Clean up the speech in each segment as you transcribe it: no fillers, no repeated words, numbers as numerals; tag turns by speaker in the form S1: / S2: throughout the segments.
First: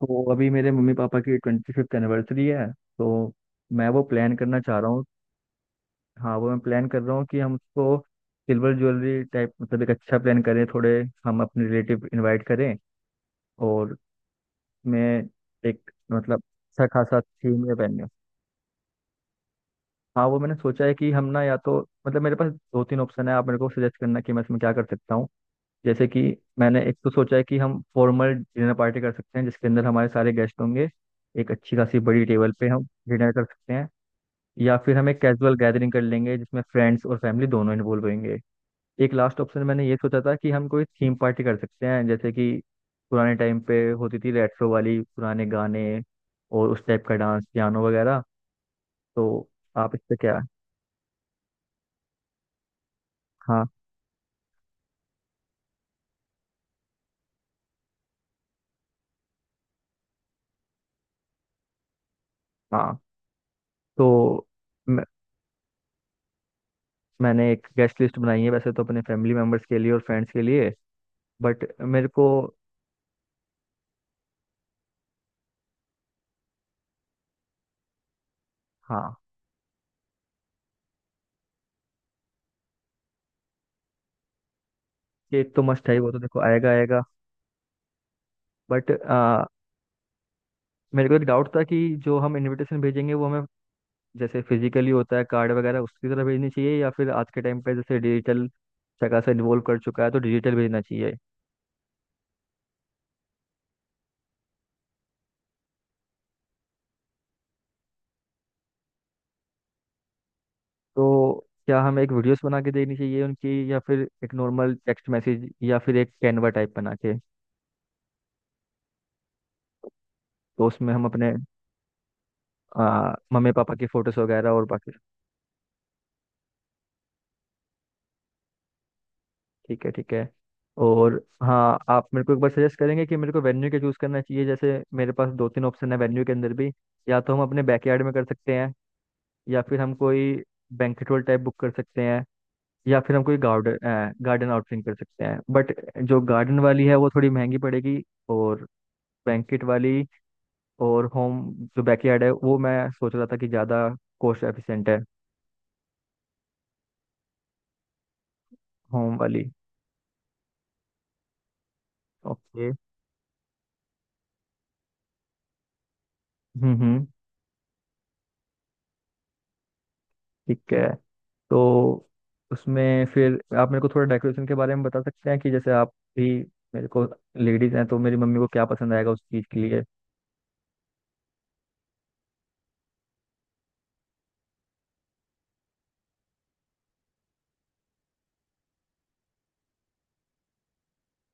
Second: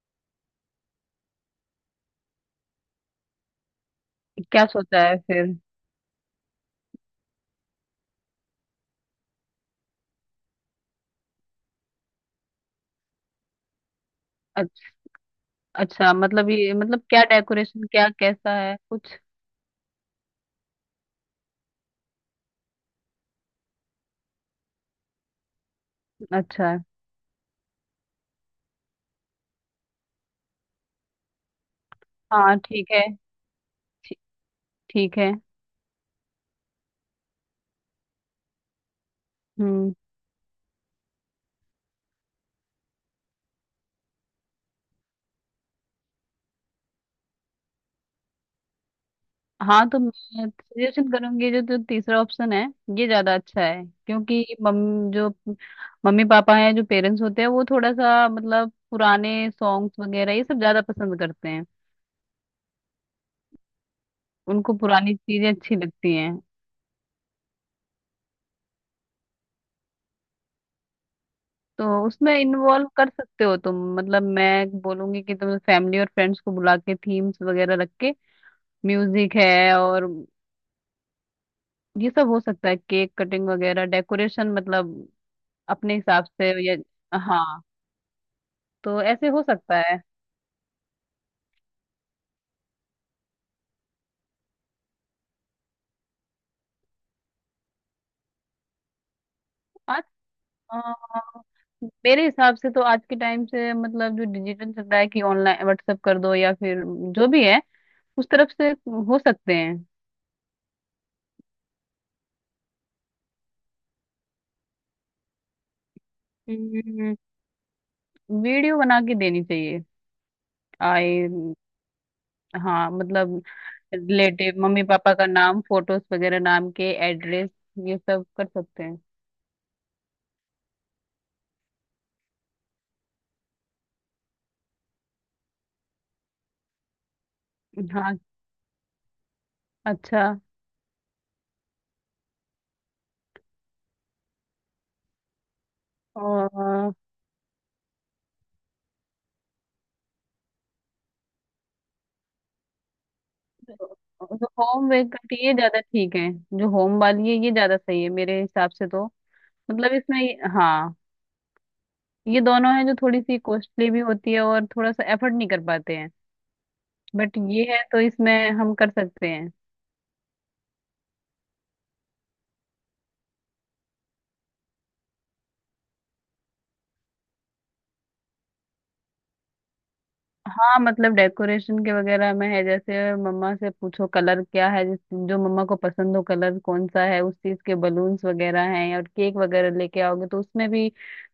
S1: तो अभी मेरे मम्मी पापा की 25th एनिवर्सरी है। तो मैं वो प्लान करना
S2: क्या
S1: चाह रहा
S2: सोचा
S1: हूँ।
S2: है फिर।
S1: हाँ, वो मैं प्लान कर रहा हूँ कि हम उसको सिल्वर ज्वेलरी टाइप मतलब एक अच्छा प्लान करें, थोड़े हम अपने रिलेटिव इनवाइट करें, और
S2: अच्छा।
S1: मैं एक
S2: अच्छा
S1: मतलब
S2: मतलब ये
S1: अच्छा
S2: मतलब
S1: खासा
S2: क्या
S1: थीम में
S2: डेकोरेशन
S1: पहने।
S2: क्या कैसा है कुछ।
S1: हाँ, वो मैंने सोचा है कि हम ना या तो मतलब मेरे पास दो तीन ऑप्शन है, आप मेरे को सजेस्ट करना कि मैं इसमें क्या कर सकता हूँ। जैसे कि
S2: अच्छा है।
S1: मैंने एक तो सोचा है कि हम फॉर्मल डिनर पार्टी कर सकते हैं जिसके अंदर हमारे सारे गेस्ट होंगे, एक अच्छी खासी बड़ी टेबल
S2: हाँ
S1: पे हम
S2: ठीक है।
S1: डिनर कर सकते हैं।
S2: ठी-
S1: या फिर हम
S2: ठीक
S1: एक
S2: है।
S1: कैजुअल गैदरिंग कर लेंगे जिसमें फ्रेंड्स और फैमिली दोनों इन्वॉल्व होंगे। एक लास्ट ऑप्शन मैंने
S2: हम्म।
S1: ये सोचा था कि हम कोई थीम पार्टी कर सकते हैं, जैसे कि पुराने टाइम पे होती थी रेट्रो वाली पुराने गाने, और उस टाइप का डांस पियानो वगैरह। तो
S2: हाँ
S1: आप
S2: तो
S1: इस
S2: मैं
S1: पे क्या?
S2: सजेशन करूंगी जो जो तीसरा ऑप्शन है। ये ज्यादा अच्छा
S1: हाँ,
S2: है क्योंकि मम जो मम्मी पापा हैं जो पेरेंट्स होते हैं वो थोड़ा सा मतलब पुराने सॉन्ग्स वगैरह ये सब ज्यादा पसंद करते हैं।
S1: हाँ, तो
S2: उनको
S1: मैं,
S2: पुरानी चीजें अच्छी लगती हैं।
S1: मैंने एक गेस्ट लिस्ट बनाई है वैसे तो अपने फैमिली मेम्बर्स के लिए और फ्रेंड्स के लिए, बट
S2: तो
S1: मेरे को।
S2: उसमें इन्वॉल्व कर सकते हो तुम, मतलब मैं बोलूंगी कि तुम फैमिली और फ्रेंड्स को बुला के थीम्स वगैरह रख के
S1: हाँ,
S2: म्यूजिक है और ये सब हो सकता है, केक कटिंग वगैरह डेकोरेशन मतलब
S1: केक तो मस्ट है
S2: अपने
S1: ही, वो तो
S2: हिसाब
S1: देखो
S2: से
S1: आएगा
S2: ये,
S1: आएगा।
S2: हाँ
S1: बट
S2: तो ऐसे हो सकता है।
S1: मेरे को एक डाउट था कि जो हम इनविटेशन भेजेंगे वो हमें जैसे फिजिकली होता है कार्ड वगैरह उसकी तरह भेजनी चाहिए, या फिर आज के टाइम पे जैसे डिजिटल जगह से इन्वॉल्व कर
S2: आज
S1: चुका है तो डिजिटल
S2: अ,
S1: भेजना चाहिए।
S2: मेरे हिसाब से तो आज के टाइम से मतलब जो डिजिटल चल रहा है कि ऑनलाइन व्हाट्सएप कर दो या फिर जो भी है उस तरफ से हो सकते हैं।
S1: तो क्या हमें एक वीडियोस बना के देनी चाहिए उनकी, या फिर एक नॉर्मल टेक्स्ट मैसेज, या फिर एक कैनवा टाइप बना के?
S2: हम्म, वीडियो बना के देनी चाहिए।
S1: तो उसमें हम
S2: आए,
S1: अपने
S2: हाँ मतलब
S1: मम्मी पापा की फोटोज वगैरह
S2: रिलेटिव
S1: और
S2: मम्मी
S1: बाकी।
S2: पापा का नाम फोटोज वगैरह नाम के एड्रेस ये सब कर सकते हैं।
S1: ठीक है, ठीक है। और हाँ, आप मेरे को एक बार सजेस्ट करेंगे कि मेरे को वेन्यू क्या चूज़ करना चाहिए? जैसे मेरे पास दो तीन ऑप्शन है वेन्यू के अंदर भी। या तो हम अपने बैकयार्ड में
S2: हाँ।
S1: कर सकते हैं, या फिर हम
S2: अच्छा।
S1: कोई बैंक्वेट हॉल टाइप बुक कर सकते हैं, या फिर हम कोई गार्डन गार्डन आउटफिटिंग कर सकते हैं, बट जो गार्डन वाली
S2: और
S1: है वो थोड़ी महंगी पड़ेगी। और बैंकेट वाली, और होम, जो बैकयार्ड है वो मैं सोच रहा था कि ज़्यादा
S2: जो
S1: कॉस्ट
S2: होम
S1: एफिशिएंट है।
S2: मेक करती है ये ज्यादा ठीक है। जो होम वाली है ये ज्यादा सही है मेरे हिसाब से तो।
S1: होम वाली।
S2: मतलब इसमें हाँ, ये
S1: ओके।
S2: दोनों है जो थोड़ी सी कॉस्टली भी होती है और थोड़ा सा एफर्ट नहीं कर पाते हैं।
S1: हम्म, हम्म।
S2: बट ये है तो इसमें हम कर सकते हैं।
S1: ठीक है। तो उसमें फिर आप मेरे को थोड़ा डेकोरेशन के बारे में बता सकते हैं कि जैसे आप भी मेरे को, लेडीज़ हैं तो मेरी मम्मी को क्या पसंद आएगा उस चीज़ के लिए।
S2: हाँ मतलब डेकोरेशन के वगैरह में है जैसे मम्मा से पूछो कलर क्या है, जिस जो मम्मा को पसंद हो कलर कौन सा है उस चीज के बलून्स वगैरह हैं। और केक वगैरह लेके आओगे तो उसमें भी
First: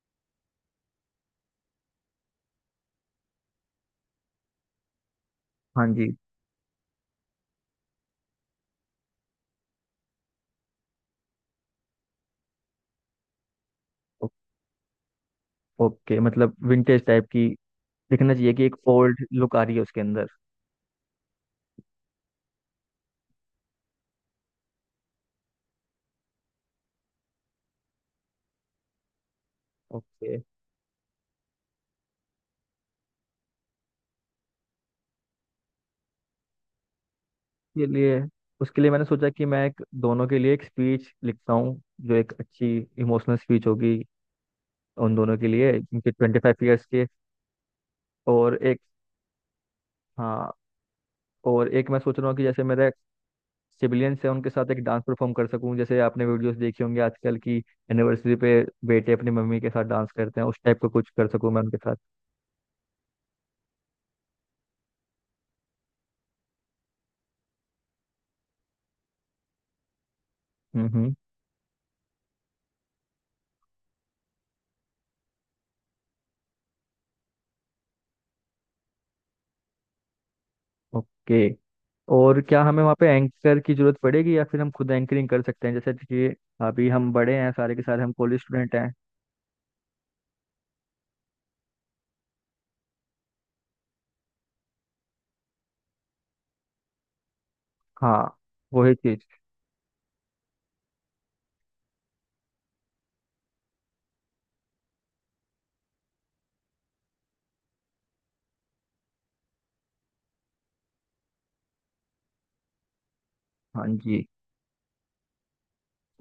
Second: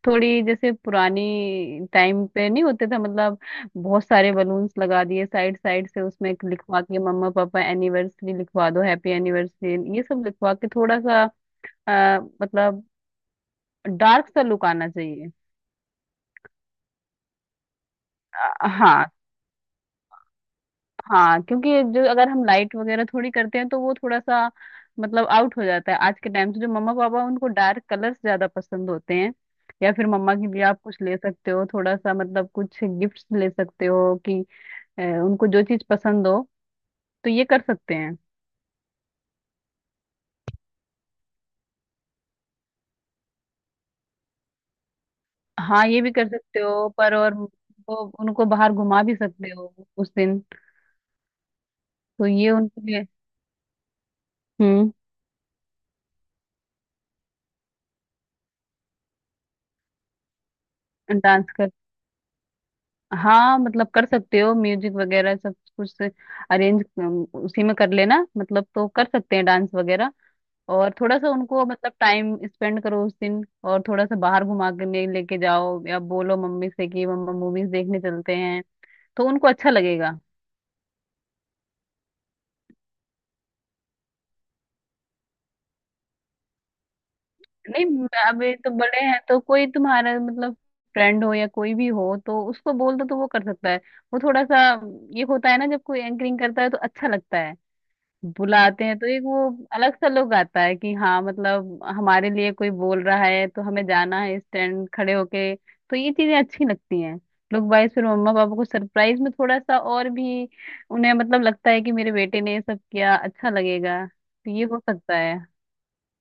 S2: थोड़ी जैसे पुरानी टाइम पे नहीं होते थे, मतलब बहुत सारे बलून्स लगा दिए साइड
S1: हाँ
S2: साइड से,
S1: जी।
S2: उसमें एक लिखवा के मम्मा पापा एनिवर्सरी लिखवा दो, हैप्पी एनिवर्सरी ये सब लिखवा के थोड़ा सा अ, मतलब डार्क
S1: ओ-
S2: सा लुक आना चाहिए।
S1: ओके, मतलब विंटेज टाइप की दिखना चाहिए, कि एक
S2: हाँ।
S1: ओल्ड लुक आ रही है उसके अंदर।
S2: हाँ क्योंकि जो अगर हम लाइट वगैरह थोड़ी करते हैं तो वो थोड़ा सा मतलब आउट हो जाता है आज के टाइम से। जो मम्मा पापा उनको डार्क कलर्स ज्यादा पसंद होते हैं। या फिर
S1: ओके।
S2: मम्मा के लिए आप कुछ ले सकते हो, थोड़ा सा मतलब कुछ गिफ्ट्स ले सकते हो कि उनको जो चीज पसंद हो, तो ये कर
S1: के
S2: सकते हैं।
S1: लिए उसके लिए मैंने सोचा कि मैं एक, दोनों के लिए एक स्पीच लिखता हूँ, जो एक अच्छी इमोशनल स्पीच होगी उन दोनों के लिए,
S2: हाँ ये
S1: उनके
S2: भी कर
S1: ट्वेंटी
S2: सकते
S1: फाइव ईयर्स
S2: हो
S1: के।
S2: पर, और वो उनको
S1: और
S2: बाहर
S1: एक,
S2: घुमा भी सकते हो उस दिन।
S1: हाँ, और एक मैं सोच
S2: तो
S1: रहा हूँ कि
S2: ये
S1: जैसे
S2: उनके
S1: मेरे
S2: लिए।
S1: सिबिलियंस हैं, उनके साथ एक
S2: हम्म।
S1: डांस परफॉर्म कर सकूँ, जैसे आपने वीडियोस देखे होंगे आजकल की एनिवर्सरी पे बेटे अपनी मम्मी के साथ डांस करते हैं, उस टाइप का कुछ कर
S2: डांस,
S1: सकूँ मैं उनके साथ।
S2: हाँ मतलब कर सकते हो, म्यूजिक वगैरह सब कुछ अरेंज उसी में कर लेना, मतलब तो कर सकते हैं डांस वगैरह।
S1: हम्म,
S2: और
S1: हम्म।
S2: थोड़ा सा उनको मतलब टाइम स्पेंड करो उस दिन, और थोड़ा सा बाहर घुमा के लेके जाओ, या बोलो मम्मी से कि मम्मा मूवीज देखने चलते हैं, तो उनको अच्छा लगेगा।
S1: ओके। और क्या हमें वहाँ पे एंकर की जरूरत पड़ेगी या फिर हम खुद एंकरिंग कर सकते हैं? जैसे कि अभी हम बड़े हैं सारे के
S2: नहीं
S1: सारे, हम कॉलेज
S2: अब ये तो
S1: स्टूडेंट हैं।
S2: बड़े हैं तो कोई तुम्हारा मतलब फ्रेंड हो या कोई भी हो तो उसको बोल दो तो वो कर सकता है। वो थोड़ा सा ये होता है ना, जब कोई एंकरिंग करता है तो अच्छा लगता है।
S1: हाँ,
S2: बुलाते
S1: वही
S2: हैं तो एक
S1: चीज।
S2: वो अलग सा लोग आता है कि हाँ मतलब हमारे लिए कोई बोल रहा है तो हमें जाना है स्टैंड खड़े होके, तो ये चीजें अच्छी लगती हैं। लोग वाइस फिर मम्मा पापा को सरप्राइज में थोड़ा सा और भी उन्हें मतलब लगता है कि मेरे बेटे ने ये सब किया, अच्छा
S1: हाँ
S2: लगेगा,
S1: जी,
S2: तो ये हो सकता है।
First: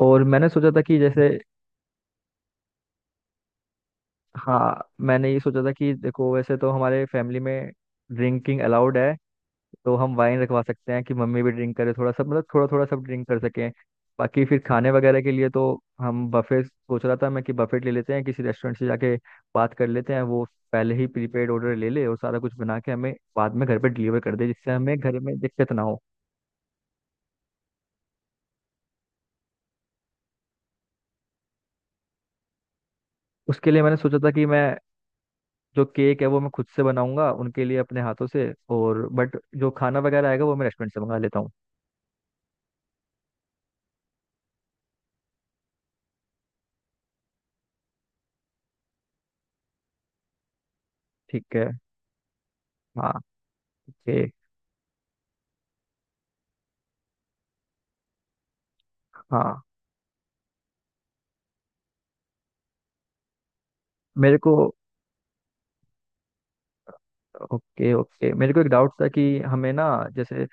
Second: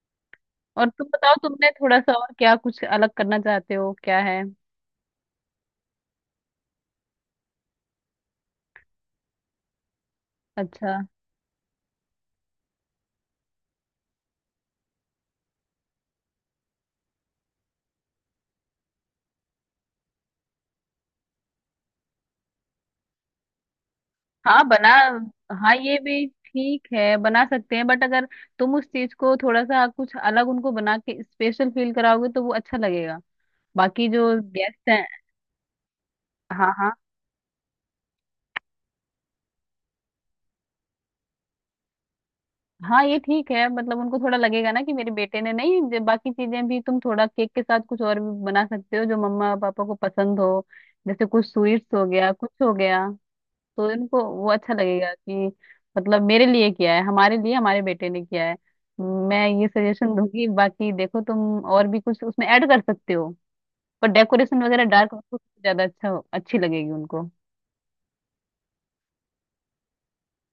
S1: और मैंने सोचा था
S2: और
S1: कि
S2: तुम
S1: जैसे,
S2: बताओ तुमने थोड़ा सा और क्या कुछ अलग करना चाहते हो क्या है।
S1: हाँ, मैंने ये सोचा था कि देखो वैसे तो हमारे फैमिली में ड्रिंकिंग अलाउड है, तो हम वाइन रखवा सकते
S2: अच्छा।
S1: हैं कि मम्मी भी ड्रिंक करे थोड़ा सा मतलब, थोड़ा थोड़ा सब ड्रिंक कर सकें। बाकी फिर खाने वगैरह के लिए तो हम बफे सोच रहा था मैं, कि बफेट ले लेते हैं किसी रेस्टोरेंट से, जाके बात कर लेते हैं, वो पहले ही प्रीपेड ऑर्डर ले ले और सारा कुछ बना के हमें बाद में घर पे डिलीवर कर दे,
S2: हाँ
S1: जिससे
S2: बना,
S1: हमें घर में दिक्कत
S2: हाँ
S1: ना
S2: ये
S1: हो।
S2: भी ठीक है बना सकते हैं। बट अगर तुम उस चीज को थोड़ा सा कुछ अलग उनको बना के स्पेशल फील कराओगे तो वो अच्छा लगेगा।
S1: उसके लिए मैंने
S2: बाकी
S1: सोचा
S2: जो
S1: था कि मैं
S2: गेस्ट हैं।
S1: जो केक है वो मैं खुद
S2: हाँ
S1: से
S2: हाँ।
S1: बनाऊंगा उनके लिए अपने हाथों से, और बट जो खाना वगैरह आएगा वो मैं रेस्टोरेंट से मंगा लेता हूँ।
S2: हाँ ये ठीक है मतलब उनको थोड़ा लगेगा ना कि मेरे बेटे ने, नहीं जो बाकी चीजें भी तुम थोड़ा केक के साथ कुछ और भी बना सकते हो जो मम्मा पापा को पसंद हो, जैसे कुछ
S1: ठीक है।
S2: स्वीट्स हो गया, कुछ हो गया।
S1: हाँ।
S2: तो इनको
S1: ओके।
S2: वो अच्छा लगेगा कि मतलब मेरे लिए किया है, हमारे लिए हमारे बेटे ने किया है। मैं
S1: हाँ,
S2: ये सजेशन दूंगी, बाकी देखो तुम और भी कुछ उसमें ऐड कर सकते हो। पर
S1: मेरे को
S2: डेकोरेशन वगैरह डार्क ज्यादा अच्छा हो, अच्छी लगेगी उनको।
S1: ओके, ओके, मेरे को एक डाउट था कि हमें ना, जैसे,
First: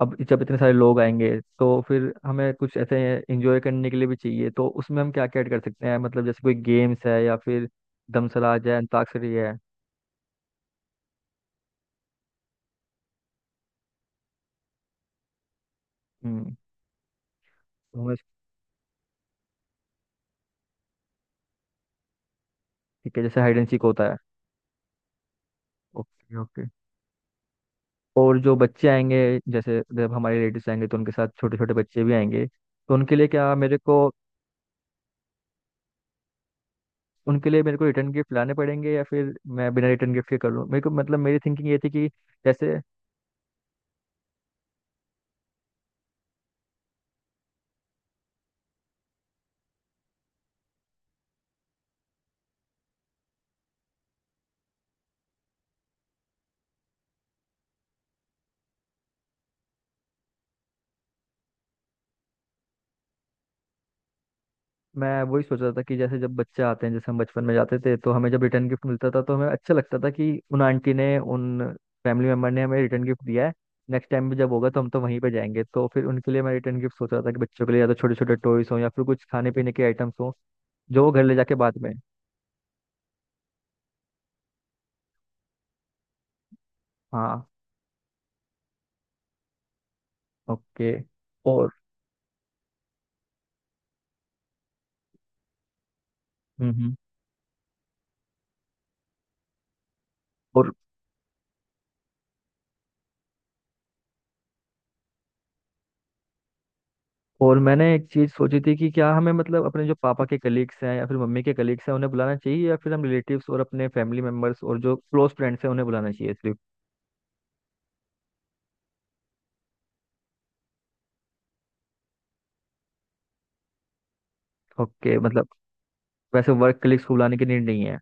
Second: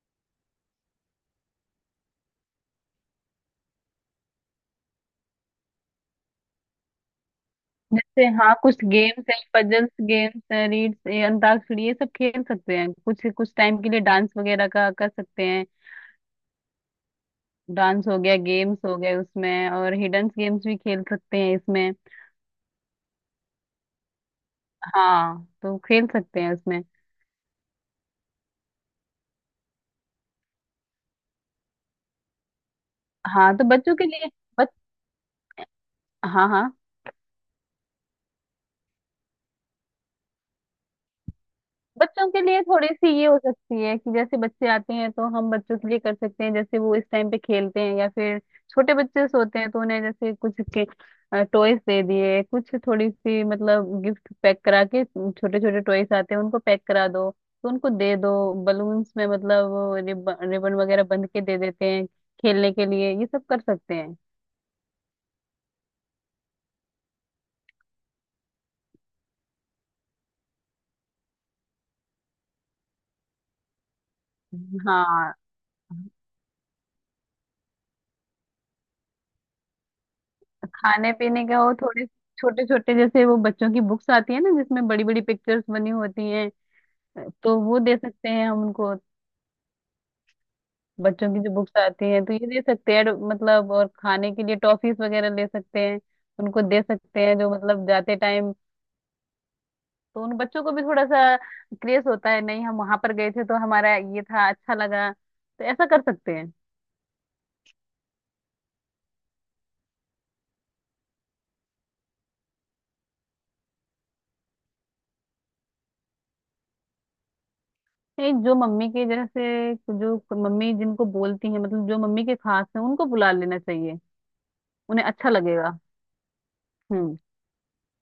S1: अब जब इतने सारे लोग आएंगे, तो फिर हमें कुछ ऐसे एंजॉय करने के लिए भी चाहिए, तो उसमें हम क्या क्या ऐड कर सकते हैं, मतलब जैसे कोई गेम्स है या फिर
S2: जैसे हाँ
S1: दमसलाज है,
S2: कुछ गेम्स
S1: अंताक्षरी
S2: हैं,
S1: है।
S2: पजल्स गेम्स हैं, रीड्स, ये अंताक्षरी, ये सब खेल सकते हैं कुछ कुछ टाइम के लिए। डांस वगैरह का कर सकते हैं,
S1: हम्म। तो
S2: डांस
S1: हमें,
S2: हो गया, गेम्स हो गए उसमें, और हिडन गेम्स भी खेल सकते हैं इसमें।
S1: ठीक है, जैसे हाइड एंड सीक होता है।
S2: हाँ तो खेल सकते हैं
S1: ओके।
S2: उसमें।
S1: और जो बच्चे आएंगे, जैसे जब हमारे रिलेटिव्स आएंगे तो उनके साथ छोटे छोटे बच्चे भी आएंगे, तो उनके लिए क्या
S2: हाँ तो
S1: मेरे
S2: बच्चों के
S1: को,
S2: लिए, हाँ हाँ,
S1: उनके लिए मेरे को रिटर्न गिफ्ट लाने पड़ेंगे या फिर मैं बिना रिटर्न गिफ्ट के कर लूँ? मेरे को मतलब मेरी थिंकिंग ये थी कि,
S2: बच्चों के लिए
S1: जैसे,
S2: थोड़ी सी ये हो सकती है कि जैसे बच्चे आते हैं तो हम बच्चों के लिए कर सकते हैं, जैसे वो इस टाइम पे खेलते हैं या फिर छोटे बच्चे सोते हैं तो उन्हें जैसे कुछ के टॉयज दे दिए, कुछ थोड़ी सी मतलब गिफ्ट पैक करा के, छोटे छोटे टॉयज आते हैं उनको पैक करा दो, तो उनको दे दो। बलून्स में मतलब रिबन रिबन वगैरह बंध के दे देते हैं खेलने के लिए, ये सब कर सकते हैं।
S1: मैं वही सोच रहा था कि जैसे जब बच्चे आते हैं, जैसे हम बचपन में जाते थे तो हमें जब रिटर्न गिफ्ट मिलता था तो हमें अच्छा लगता था कि उन आंटी ने, उन फैमिली मेम्बर ने हमें रिटर्न गिफ्ट दिया है। नेक्स्ट टाइम भी जब होगा तो हम तो वहीं पे
S2: हाँ
S1: जाएंगे। तो फिर उनके लिए मैं रिटर्न गिफ्ट सोच रहा था कि बच्चों के लिए या तो छोटे छोटे टॉयस हों या फिर कुछ खाने पीने के आइटम्स हों जो वो
S2: खाने
S1: घर ले
S2: पीने
S1: जाके
S2: का वो
S1: बाद में।
S2: थोड़े छोटे छोटे, जैसे वो बच्चों की बुक्स आती है ना जिसमें बड़ी बड़ी पिक्चर्स बनी होती हैं,
S1: हाँ।
S2: तो वो दे सकते हैं हम उनको।
S1: ओके।
S2: बच्चों की जो
S1: और
S2: बुक्स आती हैं तो ये दे सकते हैं। मतलब और खाने के लिए टॉफीज वगैरह ले सकते हैं, उनको
S1: हम्म,
S2: दे सकते हैं जो मतलब जाते टाइम। तो उन बच्चों
S1: और
S2: को भी थोड़ा सा क्रेज होता है, नहीं हम वहां पर गए थे तो हमारा ये था अच्छा लगा, तो ऐसा कर सकते हैं।
S1: और मैंने एक चीज सोची थी कि क्या हमें मतलब अपने जो पापा के कलीग्स हैं या फिर मम्मी के कलीग्स हैं उन्हें बुलाना चाहिए, या फिर हम रिलेटिव्स और अपने फैमिली मेंबर्स और जो क्लोज फ्रेंड्स हैं उन्हें बुलाना चाहिए सिर्फ?
S2: नहीं जो मम्मी के जैसे जो मम्मी जिनको बोलती हैं, मतलब जो मम्मी के खास हैं उनको बुला लेना चाहिए। उन्हें
S1: ओके,
S2: अच्छा
S1: मतलब
S2: लगेगा।
S1: वैसे वर्क कलीग्स को
S2: हम्म।
S1: बुलाने की नीड नहीं है।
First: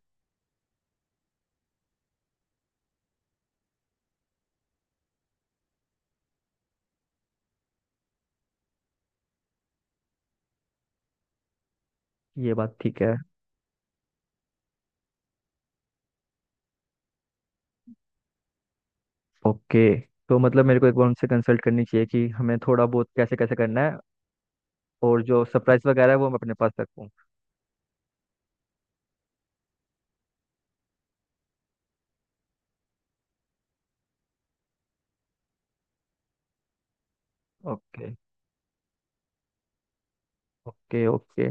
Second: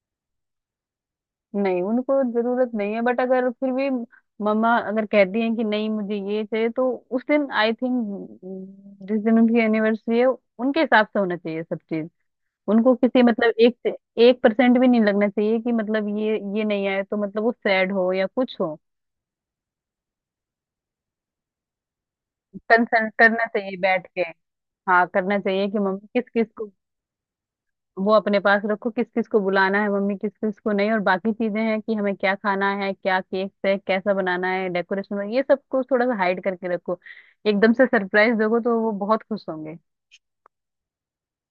S2: नहीं उनको जरूरत नहीं है, बट अगर फिर भी मम्मा अगर कहती हैं कि नहीं मुझे ये चाहिए, तो उस दिन आई थिंक जिस दिन उनकी एनिवर्सरी है उनके हिसाब से होना चाहिए सब चीज।
S1: ये बात
S2: उनको
S1: ठीक है।
S2: किसी मतलब एक से एक परसेंट भी नहीं लगना चाहिए कि मतलब ये नहीं आया तो मतलब वो सैड हो या कुछ हो।
S1: ओके, तो मतलब मेरे को एक बार उनसे कंसल्ट करनी चाहिए कि हमें थोड़ा बहुत
S2: कंसल्ट
S1: कैसे
S2: करना
S1: कैसे
S2: चाहिए
S1: करना है,
S2: बैठ के। हाँ
S1: और
S2: करना
S1: जो
S2: चाहिए कि
S1: सरप्राइज
S2: मम्मी
S1: वगैरह है वो
S2: किस
S1: मैं
S2: किस
S1: अपने
S2: को,
S1: पास रखूँ।
S2: वो अपने पास रखो किस किस को बुलाना है मम्मी, किस किस को नहीं। और बाकी चीजें हैं कि हमें क्या खाना है, क्या केक है, कैसा बनाना है, डेकोरेशन ये सब को थोड़ा सा हाइड करके रखो। एकदम से
S1: ओके,
S2: सरप्राइज दोगे तो वो बहुत खुश होंगे।
S1: Okay, okay.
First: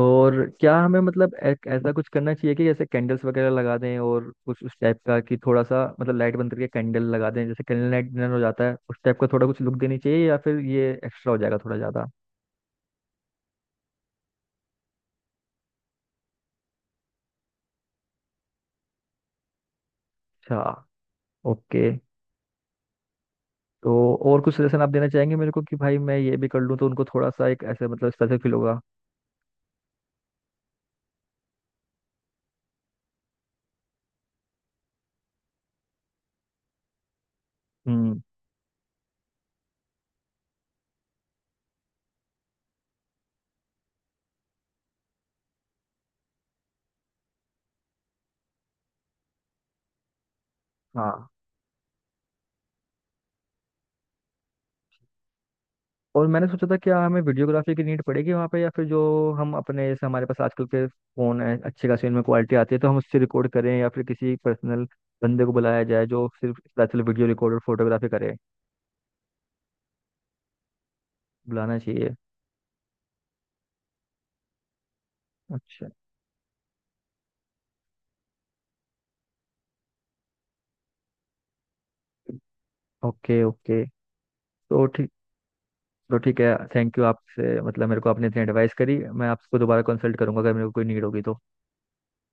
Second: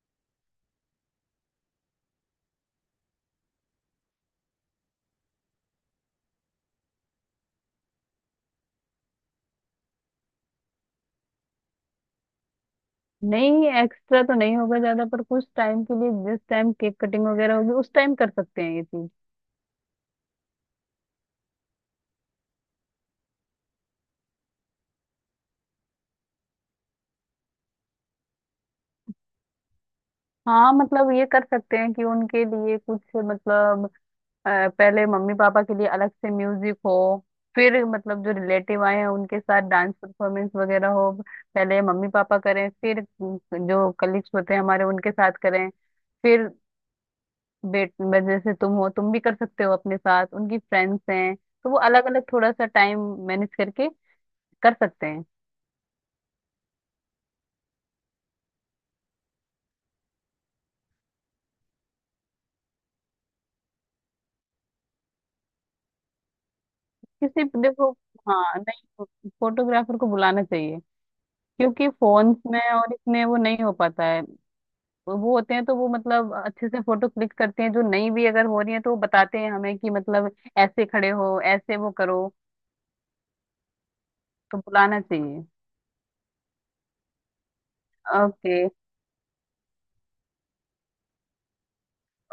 S1: और क्या हमें मतलब एक ऐसा कुछ करना चाहिए कि जैसे कैंडल्स वगैरह लगा दें, और कुछ उस टाइप का कि थोड़ा सा मतलब लाइट बंद करके कैंडल लगा दें, जैसे कैंडल लाइट डिनर हो जाता है उस टाइप का थोड़ा कुछ लुक देनी चाहिए, या फिर ये एक्स्ट्रा हो जाएगा थोड़ा ज़्यादा?
S2: नहीं एक्स्ट्रा तो नहीं होगा ज्यादा, पर कुछ टाइम के लिए जिस टाइम केक कटिंग वगैरह होगी उस टाइम कर सकते हैं ये चीज।
S1: अच्छा। ओके। तो और कुछ सजेशन आप देना चाहेंगे मेरे को कि भाई मैं ये भी कर लूँ तो उनको थोड़ा सा एक ऐसे मतलब स्पेशल फील होगा?
S2: हाँ मतलब ये कर सकते हैं कि उनके लिए कुछ मतलब अ, पहले मम्मी पापा के लिए अलग से म्यूजिक हो, फिर
S1: हम्म।
S2: मतलब जो रिलेटिव आए हैं उनके साथ डांस परफॉर्मेंस वगैरह हो। पहले मम्मी पापा करें, फिर जो कलीग्स होते हैं हमारे उनके साथ करें, फिर बेट जैसे तुम हो तुम भी कर सकते हो अपने साथ, उनकी फ्रेंड्स
S1: हाँ,
S2: हैं, तो वो अलग अलग थोड़ा सा टाइम मैनेज करके कर सकते हैं।
S1: और मैंने सोचा था क्या हमें वीडियोग्राफी की नीड पड़ेगी वहाँ पे, या फिर जो हम अपने जैसे हमारे पास आजकल के फ़ोन है अच्छे खासी उनमें क्वालिटी आती है तो हम उससे रिकॉर्ड करें, या फिर किसी पर्सनल बंदे को बुलाया जाए जो सिर्फ दरअसल वीडियो
S2: किसी
S1: रिकॉर्ड और
S2: देखो,
S1: फोटोग्राफी करे?
S2: हाँ नहीं फोटोग्राफर को बुलाना चाहिए,
S1: बुलाना
S2: क्योंकि
S1: चाहिए।
S2: फोन्स में और इसमें वो नहीं हो पाता है। वो होते हैं तो
S1: अच्छा।
S2: वो मतलब अच्छे से फोटो क्लिक करते हैं, जो नहीं भी अगर हो रही है तो वो बताते हैं हमें कि मतलब ऐसे खड़े हो ऐसे वो करो,
S1: ओके, ओके।
S2: तो
S1: तो
S2: बुलाना
S1: ठीक,
S2: चाहिए।
S1: तो ठीक है। थैंक यू आपसे, मतलब मेरे को आपने इतनी
S2: ओके
S1: एडवाइस करी। मैं आपको दोबारा कंसल्ट करूंगा अगर मेरे को कोई नीड होगी तो।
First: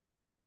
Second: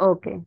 S2: ओके।